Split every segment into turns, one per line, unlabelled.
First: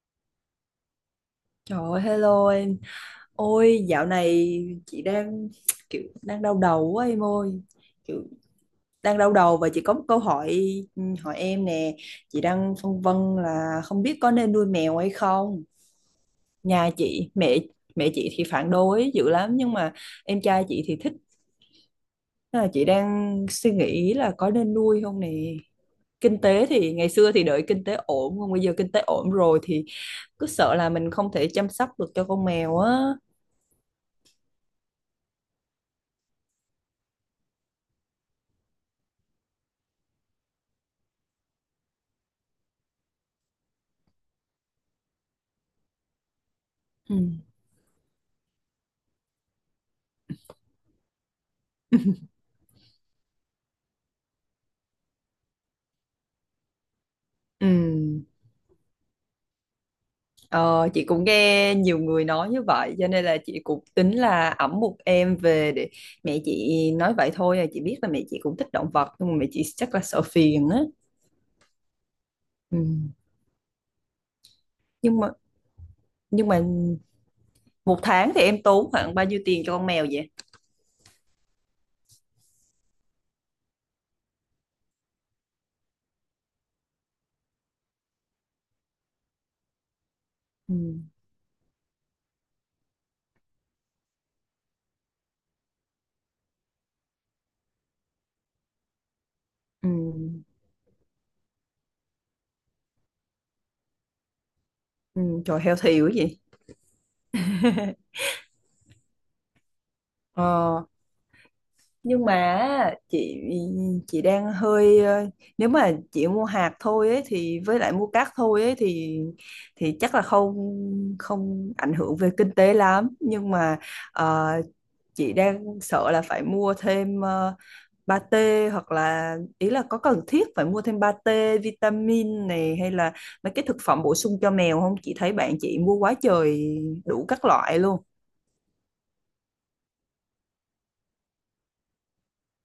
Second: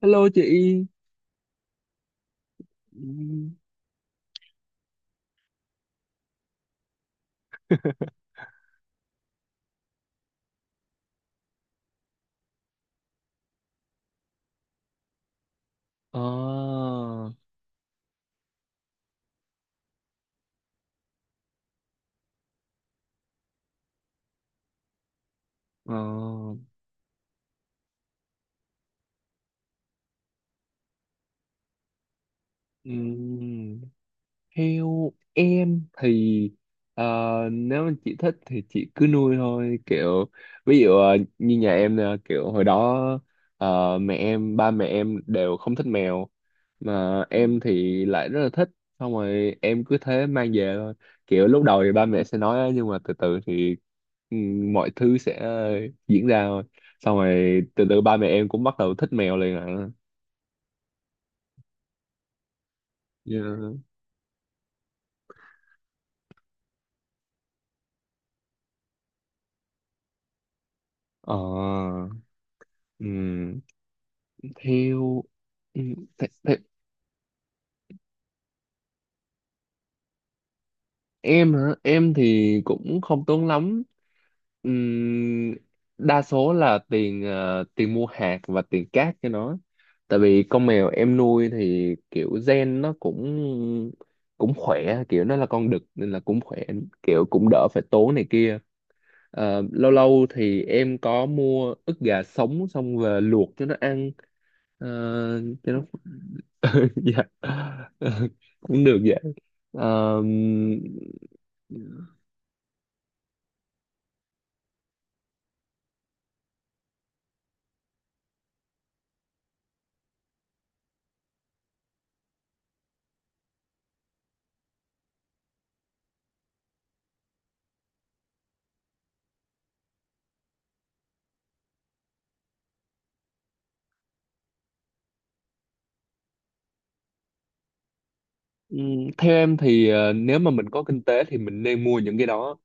Hello chị.
Trời ơi, hello em.
Ừ.
Ôi, dạo này chị đang kiểu đang đau đầu quá em ơi. Kiểu đang đau đầu và chị có một câu hỏi ừ, hỏi em nè. Chị đang phân vân là không biết có nên nuôi mèo hay không.
Ờ.
Nhà chị, mẹ mẹ chị thì phản đối dữ lắm nhưng mà em trai chị thì thích. Nên là chị đang suy nghĩ là có nên nuôi không nè.
Ờ.
Kinh tế thì ngày xưa thì đợi kinh tế ổn, còn bây giờ kinh tế ổn rồi thì cứ sợ là mình không thể chăm sóc được cho con mèo
Ừ.
á.
Theo em thì ờ, nếu mà chị thích thì chị cứ nuôi thôi, kiểu ví dụ như nhà em nè, kiểu hồi đó mẹ em ba mẹ em đều không thích mèo
Ừ.
mà em thì lại rất là thích. Xong rồi em cứ thế mang về thôi, kiểu lúc đầu thì ba mẹ sẽ nói á, nhưng mà từ từ thì ừ, mọi thứ sẽ diễn ra thôi. Xong rồi từ từ ba
Ừ,
mẹ em cũng bắt đầu thích mèo liền ạ.
ờ, chị cũng nghe nhiều người nói như vậy cho nên là chị
Yeah.
cũng tính là ẵm một em về để mẹ chị nói vậy thôi à, chị biết là mẹ chị cũng thích động vật nhưng mà mẹ chị chắc là sợ phiền á.
Ờ.
Ừ.
Ừ.
nhưng
theo
mà
ừ, th
nhưng
th
mà một tháng thì em tốn khoảng bao nhiêu tiền cho con mèo vậy?
Em hả? Em thì cũng không tốn lắm. Ừm, Đa số là tiền tiền mua hạt và tiền cát cho nó. Tại vì con
Ừ.
mèo em nuôi thì kiểu gen nó cũng cũng khỏe, kiểu nó là con đực nên là cũng khỏe, kiểu cũng đỡ phải tốn này kia. Ờ,
Ừ.
lâu lâu thì em có mua ức gà sống xong về luộc cho nó ăn. ờ,
Ừ. Trời,
cho
heo
nó
thiểu quá vậy.
dạ cũng được vậy. Ờ.
ờ,
Ừm.
nhưng mà chị chị đang hơi, nếu mà chị mua hạt thôi ấy, thì với lại mua cát thôi ấy, thì chắc là không, không ảnh hưởng về kinh tế lắm, nhưng mà ờ, chị đang sợ là phải mua thêm pate, hoặc là ý là có cần thiết phải mua thêm pate vitamin này hay là mấy cái thực phẩm bổ sung cho mèo không. Chị thấy bạn chị mua quá trời, đủ các loại luôn.
Theo em thì nếu mà mình có kinh tế thì mình nên mua những cái đó.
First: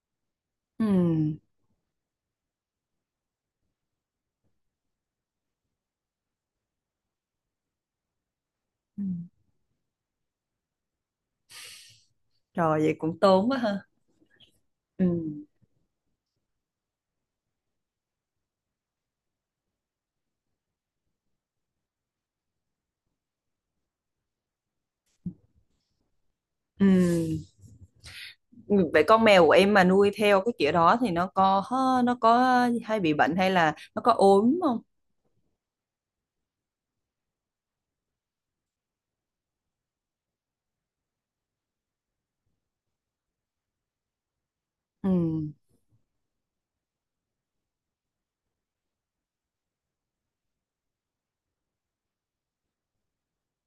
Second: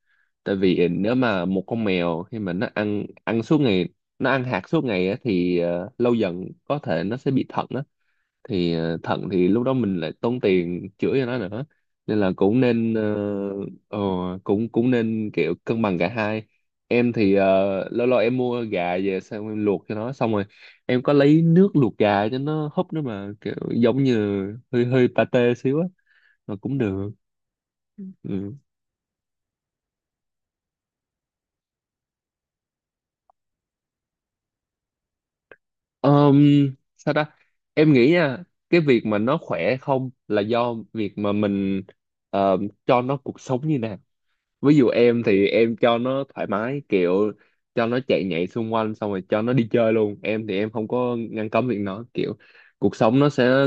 Tại
Ừ.
vì nếu mà một con mèo khi mà nó ăn ăn suốt ngày, nó ăn hạt suốt ngày á, thì lâu dần có thể nó sẽ bị thận á. Thì
Ừ.
thận thì lúc đó mình lại tốn tiền chữa cho nó nữa. Nên là cũng
Rồi
nên
vậy cũng tốn quá ha.
ờ, cũng cũng
Ừ.
nên kiểu cân bằng cả hai. Em thì lâu lâu em mua gà về xong em luộc cho nó, xong rồi em có lấy nước luộc gà cho nó húp nữa, mà kiểu giống như hơi hơi pate xíu á. Mà cũng được.
Ừ.
Ừ.
Vậy con mèo của em mà nuôi theo cái kiểu đó thì nó có hay bị bệnh hay là nó có ốm không?
Ờm, Sao ta? Em nghĩ nha, cái việc mà nó khỏe không là do việc mà mình ờ, cho nó cuộc sống như nào. Ví dụ
Ừ.
em thì em cho nó thoải mái, kiểu cho nó chạy nhảy xung quanh xong rồi cho nó đi chơi luôn. Em thì em không có ngăn cấm việc nó, kiểu cuộc sống nó sẽ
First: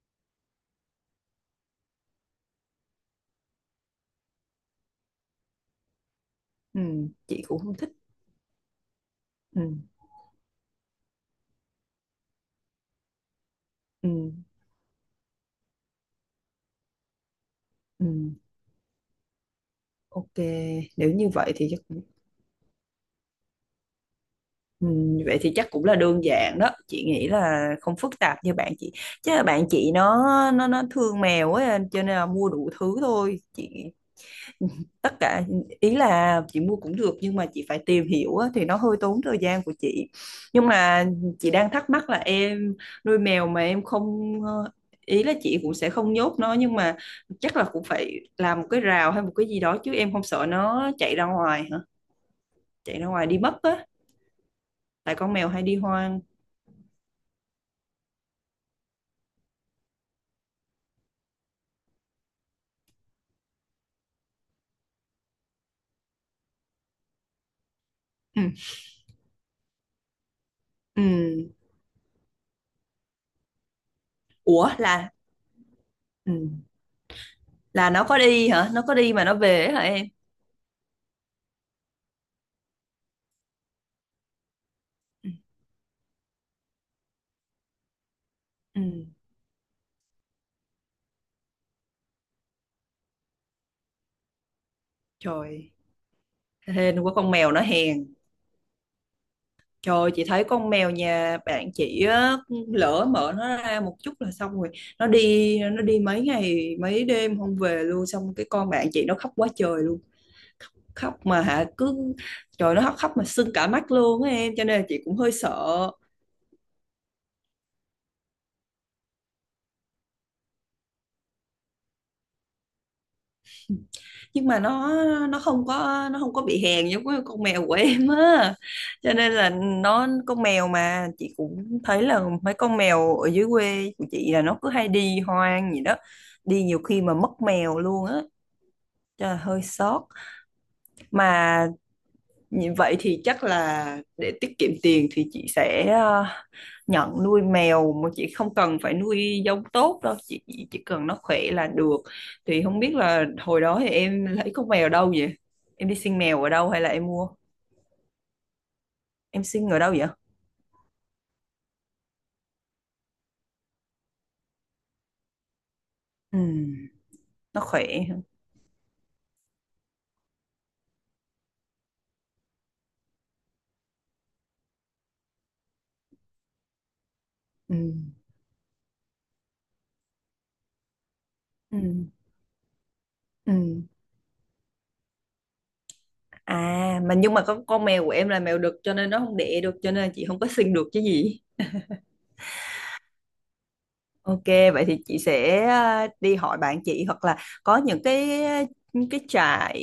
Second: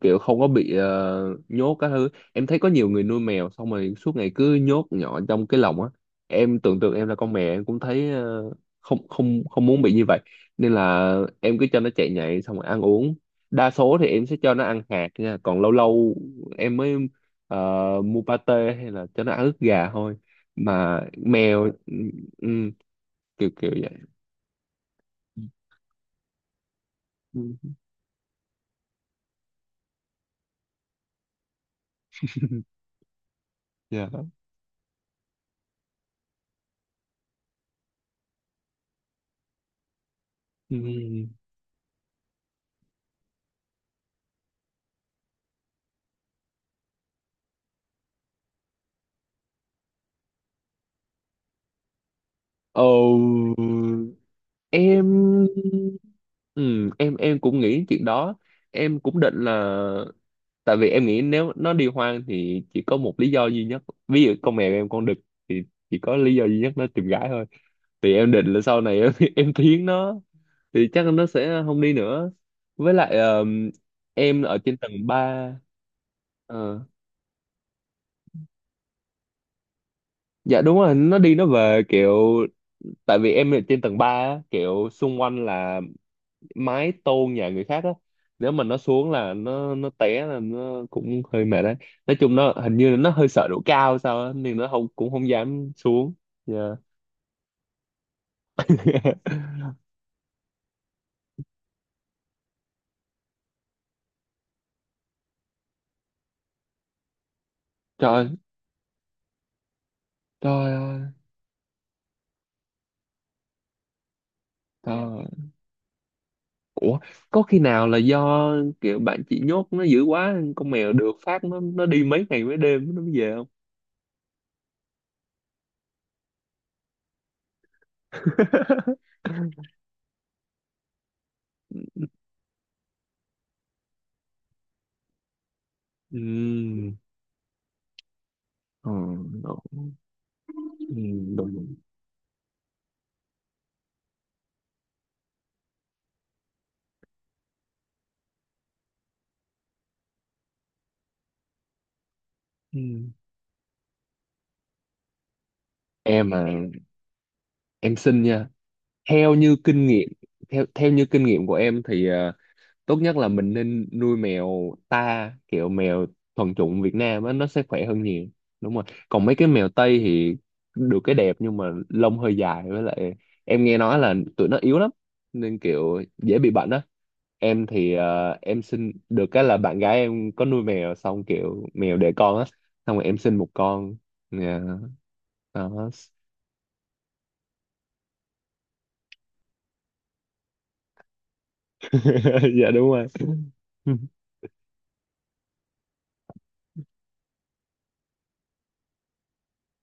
kiểu không có bị nhốt các thứ. Em thấy có nhiều người nuôi mèo xong rồi suốt ngày cứ nhốt nhỏ trong cái lồng á. Em
Ừ.
tưởng tượng em là con
Chị
mèo
cũng
em
không
cũng
thích.
thấy không, không,
Ừ.
không muốn bị như vậy. Nên là em cứ cho nó chạy nhảy xong rồi ăn uống. Đa số thì em
Ừ.
sẽ cho nó ăn hạt nha, còn lâu lâu em mới ờ, mua
Ừ.
pate hay là cho nó ăn ức gà thôi.
Ok,
Mà
nếu như vậy
mèo.
thì chắc
Ừ.
cũng-
Ừ. kiểu kiểu vậy.
ừ. vậy thì chắc cũng là đơn giản đó. Chị nghĩ
Ừ.
là không phức tạp như bạn chị. Chứ là bạn chị nó thương mèo ấy cho nên là mua đủ thứ thôi. Chị
Dạ.
tất cả, ý là chị mua cũng được nhưng mà chị phải tìm hiểu á, thì nó hơi tốn thời gian của chị. Nhưng mà
Ừ.
chị đang thắc mắc là em nuôi mèo mà em không, ý là chị cũng sẽ không nhốt nó nhưng mà chắc là cũng phải làm một cái rào hay một cái gì đó, chứ em không sợ nó chạy ra ngoài hả,
Ồ,
chạy ra ngoài đi mất á, tại con
em
mèo hay đi hoang.
em cũng nghĩ chuyện đó, em cũng định là, tại vì em nghĩ nếu nó đi hoang thì chỉ có một lý do duy nhất. Ví dụ con mèo em con đực thì chỉ có lý do duy nhất nó tìm gái thôi. Thì em
Ừ.
định là sau này em em thiến nó thì chắc
Ừ.
nó sẽ không đi nữa. Với lại em ở
Ủa,
trên tầng
là
ba
ừ,
Ờ.
là nó có đi hả, nó có đi mà nó về ấy hả em?
Dạ đúng rồi, nó đi nó về, kiểu tại vì em ở trên tầng 3 á, kiểu xung
Ừ.
quanh là mái tôn nhà người khác á. Nếu mà nó
Ừ.
xuống là nó té là nó cũng hơi mệt đấy. Nói chung nó hình như nó hơi sợ độ cao sao á nên nó không, cũng không dám
Trời,
xuống. Dạ.
hên quá, con mèo nó hèn. Trời ơi, chị thấy con mèo nhà bạn chị á, lỡ mở nó ra một chút là xong rồi, nó đi, nó đi mấy ngày mấy đêm không về luôn, xong
Trời,
cái con bạn chị nó khóc quá trời luôn. Khóc,
trời ơi,
khóc mà hả, cứ, trời, nó khóc, khóc mà sưng cả mắt luôn á em, cho nên là
trời
chị cũng
ơi.
hơi sợ.
Ủa, có khi nào là do kiểu bạn chị nhốt nó dữ quá, con mèo được phát nó đi mấy ngày mấy đêm nó mới về không?
Nhưng mà nó không có, nó không có bị hèn giống cái con mèo của em á, cho nên là nó, con mèo mà chị cũng thấy là mấy con mèo ở dưới quê của chị là nó cứ hay đi hoang gì đó, đi nhiều
Ừm.
khi mà mất mèo luôn á,
Ờ.
cho là hơi sót
Ừ. Đúng
mà.
đúng.
Như vậy thì chắc là để tiết kiệm tiền thì chị sẽ nhận nuôi mèo mà chị không cần phải nuôi giống tốt đâu, chị chỉ cần nó khỏe là được. Thì không biết
Ừ.
là hồi đó thì em lấy con mèo đâu vậy, em đi xin
em
mèo
mà
ở đâu hay là em mua,
Em xin nha. Theo
em
như
xin ở
kinh
đâu vậy?
nghiệm theo theo như kinh nghiệm của em thì tốt nhất là mình nên nuôi mèo ta, kiểu mèo
Ừ,
thuần chủng Việt Nam á, nó
nó
sẽ khỏe
khỏe
hơn
hả?
nhiều. Đúng rồi. Còn mấy cái mèo Tây thì được cái đẹp nhưng mà lông hơi dài, với lại em nghe nói là tụi nó yếu lắm nên kiểu dễ bị bệnh á. Em
Ừ,
thì em xin được cái là bạn gái em có nuôi mèo, xong kiểu mèo
ừ,
đẻ con á, xong rồi em xin một
ừ.
con. Dạ, đó.
À, mà nhưng mà con mèo của em là mèo đực cho nên nó không đẻ được cho nên chị không có xin được chứ gì.
Dạ đúng rồi.
Ok, vậy thì chị sẽ đi hỏi bạn chị, hoặc là có những cái trại,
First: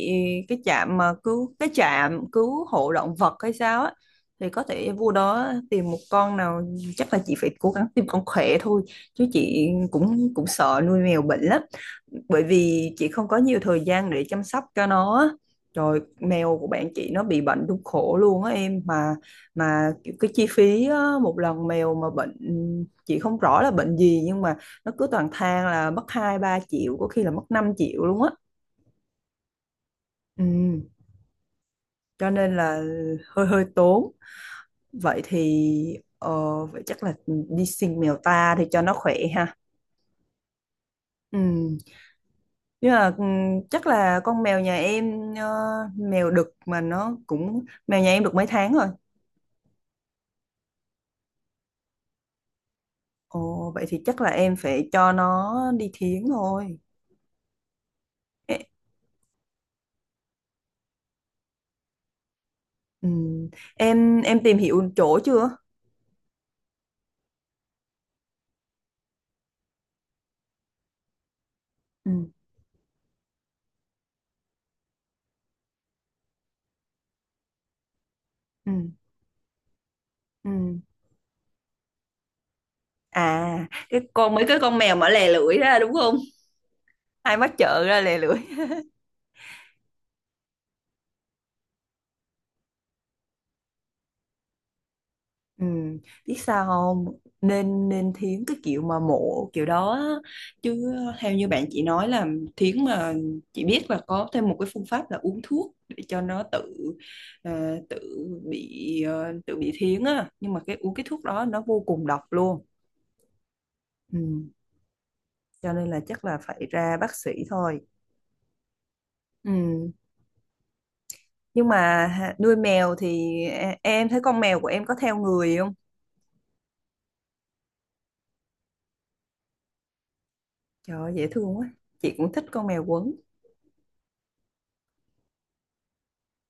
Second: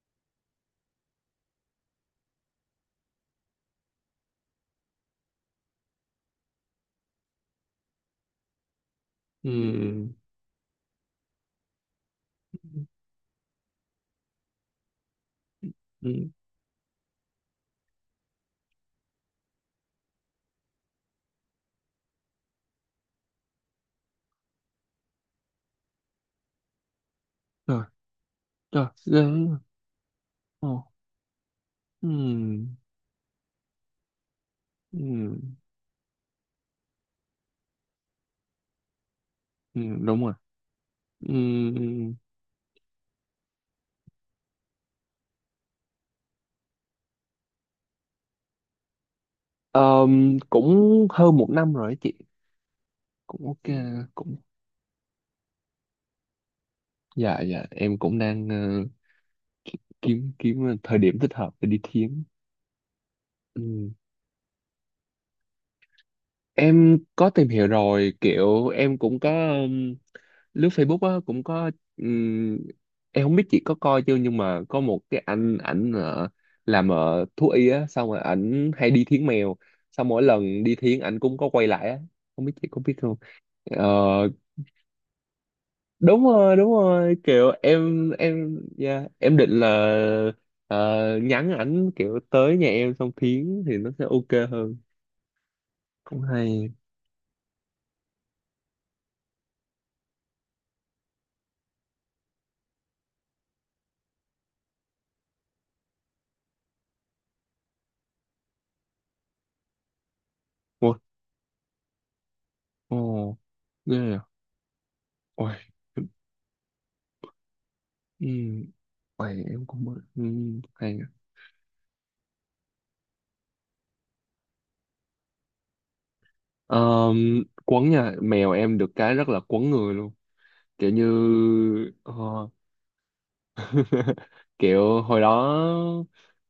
cái trạm mà cứu, cái trạm cứu hộ động vật hay sao á, thì có thể vô đó tìm một con nào. Chắc là chị phải cố gắng tìm con khỏe thôi, chứ chị
Ừ.
cũng cũng sợ nuôi mèo bệnh lắm, bởi vì chị không có nhiều thời gian để chăm sóc cho nó á. Rồi
Ừ.
mèo của bạn chị nó bị bệnh đúng khổ luôn á em, mà cái chi phí á, một lần mèo mà bệnh chị không rõ là bệnh gì nhưng mà nó cứ toàn than là mất 2-3 triệu, có khi là mất năm
Rồi.
triệu luôn á.
Rồi ghê. Ồ.
Ừ.
Ừ.
Cho nên là hơi hơi tốn. Vậy
Ừ.
thì vậy chắc là đi xin mèo ta thì cho nó khỏe ha.
Ừ. Đúng rồi. Ừ.
Ừ. Nhưng mà ừ, chắc là con mèo nhà em mèo đực mà nó cũng, mèo nhà em được mấy tháng rồi.
Cũng hơn một năm rồi á chị. Cũng ok.
Ồ, vậy thì chắc là
cũng
em phải cho nó đi thiến thôi.
dạ dạ, em cũng đang ki- kiếm kiếm thời điểm thích hợp để đi thiến.
Ừ.
Ừ.
Em tìm hiểu chỗ chưa?
Em có tìm hiểu rồi, kiểu em cũng có lướt Facebook á, cũng có.
Ừ.
ừm, em không biết chị có coi chưa, nhưng mà có một cái anh ảnh làm thú y á, xong rồi ảnh
Ừ.
hay đi thiến mèo, xong mỗi
Ừ.
lần đi thiến ảnh cũng có quay lại á. Không biết chị có biết không.
À, cái
Ờ,
con, mấy cái con mèo mà lè lưỡi ra đúng không,
đúng rồi, đúng rồi,
ai
kiểu
mắt trợn ra
em
lè lưỡi.
em yeah, em định là ờ, nhắn ảnh kiểu tới nhà em xong thiến thì nó sẽ ok hơn.
Ừ.
Cũng
Biết sao
hay.
không? Nên nên thiến cái kiểu mà mộ kiểu đó á. Chứ theo như bạn chị nói là thiến mà, chị biết là có thêm một cái phương pháp là uống thuốc để cho nó tự ờ, tự ờ, tự bị thiến á, nhưng mà cái
Ôi.
uống cái thuốc đó nó vô cùng độc luôn.
Ồ. Ghê
Ừ.
à. Ôi.
Cho nên là chắc là phải ra bác sĩ thôi.
Ừm. Ôi em
Ừ.
cũng hay.
Nhưng mà nuôi mèo thì em thấy con mèo của em có theo người không?
Ờ, quấn nha, mèo em được cái rất là quấn người luôn, kiểu
Trời
như
ơi, dễ thương quá.
ờ,
Chị cũng thích con mèo quấn.
kiểu hồi đó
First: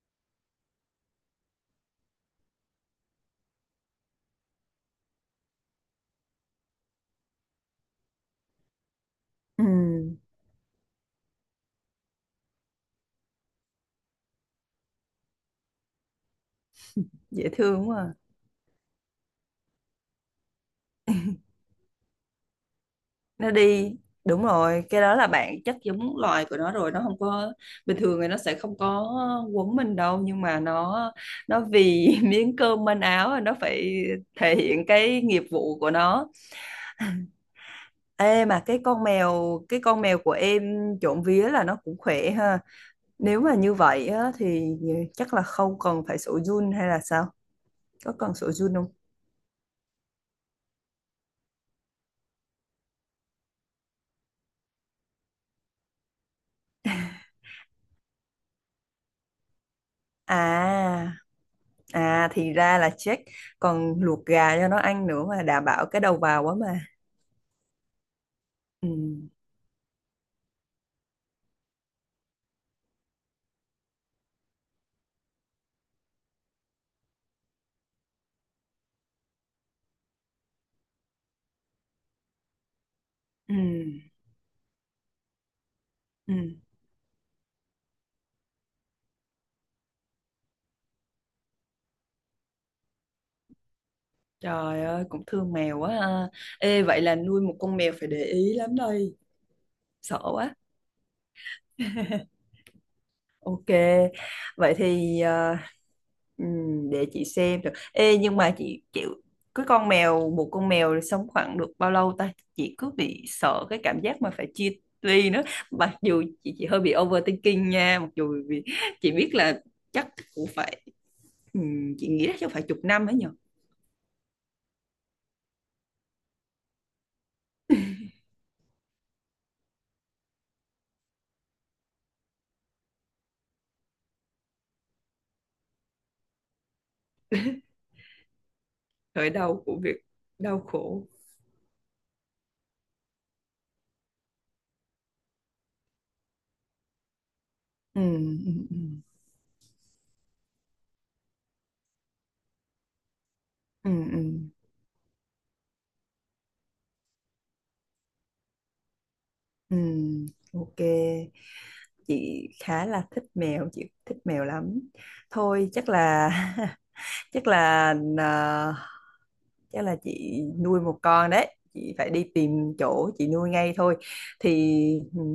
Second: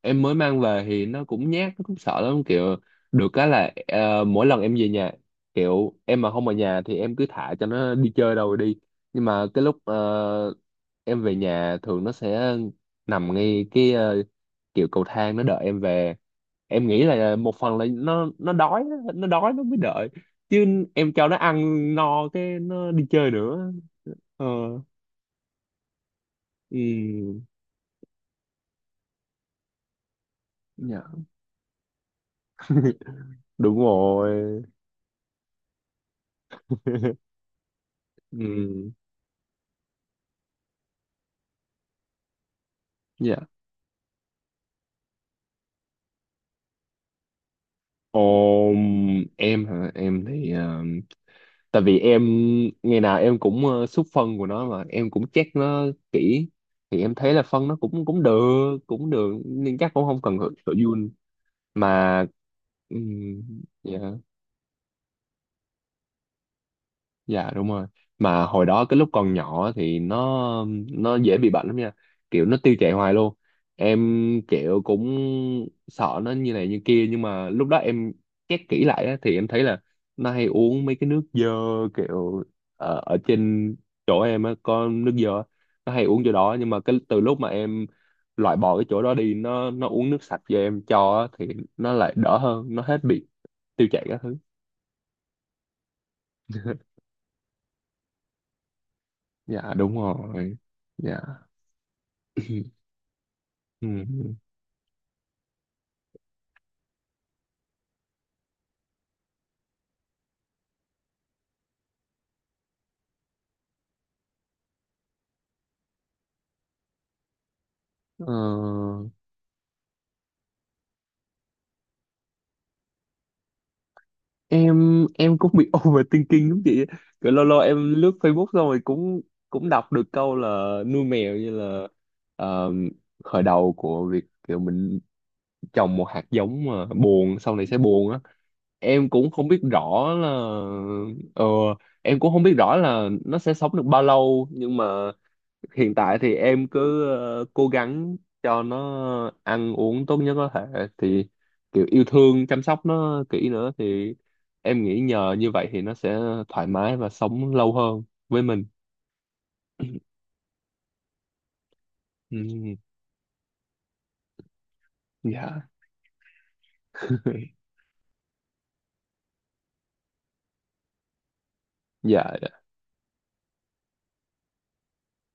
em mới mang về thì nó cũng nhát, nó cũng sợ lắm, kiểu được cái là mỗi lần em về nhà, kiểu em mà không ở nhà thì em cứ thả cho nó đi chơi đâu rồi đi, nhưng mà
Ừ.
cái lúc em về nhà thường nó sẽ nằm ngay cái kiểu cầu thang nó đợi em về. Em nghĩ là
Dễ
một phần là
thương quá, à.
nó đói á, nó đói nó mới đợi, chứ em cho nó ăn no cái nó đi chơi
Nó
nữa.
đi, đúng
Ờ.
rồi, cái đó là bạn chắc giống loài của nó
Ừ.
rồi, nó không có, bình thường thì nó sẽ không có quấn mình đâu, nhưng mà nó
Dạ,
nó vì miếng cơm manh áo nó
đúng
phải thể
rồi.
hiện cái nghiệp vụ của nó.
Ừ.
Ê, mà cái con mèo của em trộm vía là nó cũng khỏe ha.
Dạ.
Nếu mà như vậy á, thì chắc là không cần phải sổ Jun hay là sao, có cần sổ Jun
Ôm
không?
em hả? Em thì tại vì em ngày nào em cũng xúc phân của nó mà em cũng check nó kỹ. Thì em thấy là phân nó cũng cũng được cũng được, nên chắc cũng không cần phải phải giun
À,
mà.
à thì ra là
um,
check, còn luộc gà cho nó ăn nữa mà, đảm bảo cái đầu vào quá mà.
Dạ đúng rồi. Mà hồi đó
Ừ,
cái lúc còn nhỏ thì nó dễ bị bệnh lắm nha. Kiểu nó tiêu chảy hoài luôn. Em kiểu cũng sợ nó như này như kia, nhưng mà lúc đó em check kỹ lại á, thì em thấy là nó hay uống mấy cái nước dơ, kiểu ở, ở
ừ,
trên chỗ em á có nước dơ, nó hay uống chỗ đó.
ừ.
Nhưng mà cái từ lúc mà em loại bỏ cái chỗ đó đi nó uống nước sạch cho em cho á, thì nó lại đỡ hơn, nó hết bị tiêu chảy các thứ.
Trời ơi, cũng thương mèo quá ha. Ê, vậy là nuôi một con mèo phải để ý lắm đây.
Dạ đúng
Sợ quá.
rồi. Dạ.
Ok,
Ừ.
vậy thì để chị xem được. Ê, nhưng mà chị chịu, cái con mèo, một con mèo sống khoảng được bao lâu ta? Chị cứ bị sợ cái cảm giác mà phải chia ly nữa. Mặc dù chị hơi bị overthinking nha, mặc dù vì
Ờ,
chị biết là chắc cũng phải, chị nghĩ là chắc phải chục năm ấy nhở.
em cũng bị overthinking lắm chị. Kiểu lâu lâu em lướt Facebook xong rồi cũng cũng đọc được câu là nuôi mèo như là ờ, khởi đầu của việc kiểu mình trồng một hạt giống mà buồn, sau này sẽ buồn á. Em
Thời
cũng không biết
đau của việc
rõ là
đau khổ.
ờ, em cũng không biết rõ là nó sẽ sống được bao lâu, nhưng mà hiện tại thì em cứ cố
Ừ,
gắng
ừ,
cho
ừ,
nó ăn uống tốt nhất có thể thì kiểu yêu thương chăm sóc nó kỹ nữa
ừ,
thì
ừ,
em nghĩ nhờ như vậy thì nó sẽ thoải mái và sống lâu hơn với mình.
ừ, ok. Chị
Ừ.
khá là thích mèo, chị thích mèo lắm.
Dạ.
Thôi chắc là chắc là ờ, chắc là chị nuôi một con đấy, chị phải đi
Dạ.
tìm chỗ chị nuôi ngay thôi. Thì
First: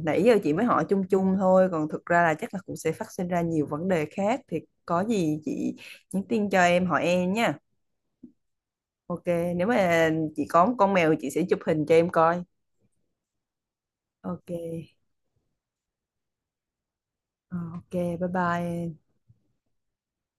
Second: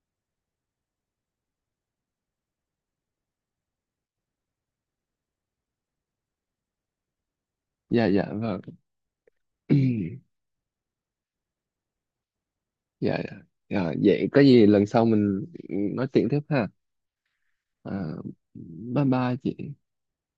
nãy giờ chị mới hỏi chung chung thôi, còn thực ra là chắc là cũng sẽ phát sinh ra nhiều vấn đề khác, thì có gì chị nhắn tin cho em hỏi em nha.
Dạ dạ vâng.
Ok. Nếu mà chị có một con mèo chị sẽ chụp hình cho em coi.
Dạ dạ. Dạ, vậy có
Ok.
gì lần sau mình nói chuyện tiếp ha.
Ờ, ok
À,
bye bye.
bye bye chị.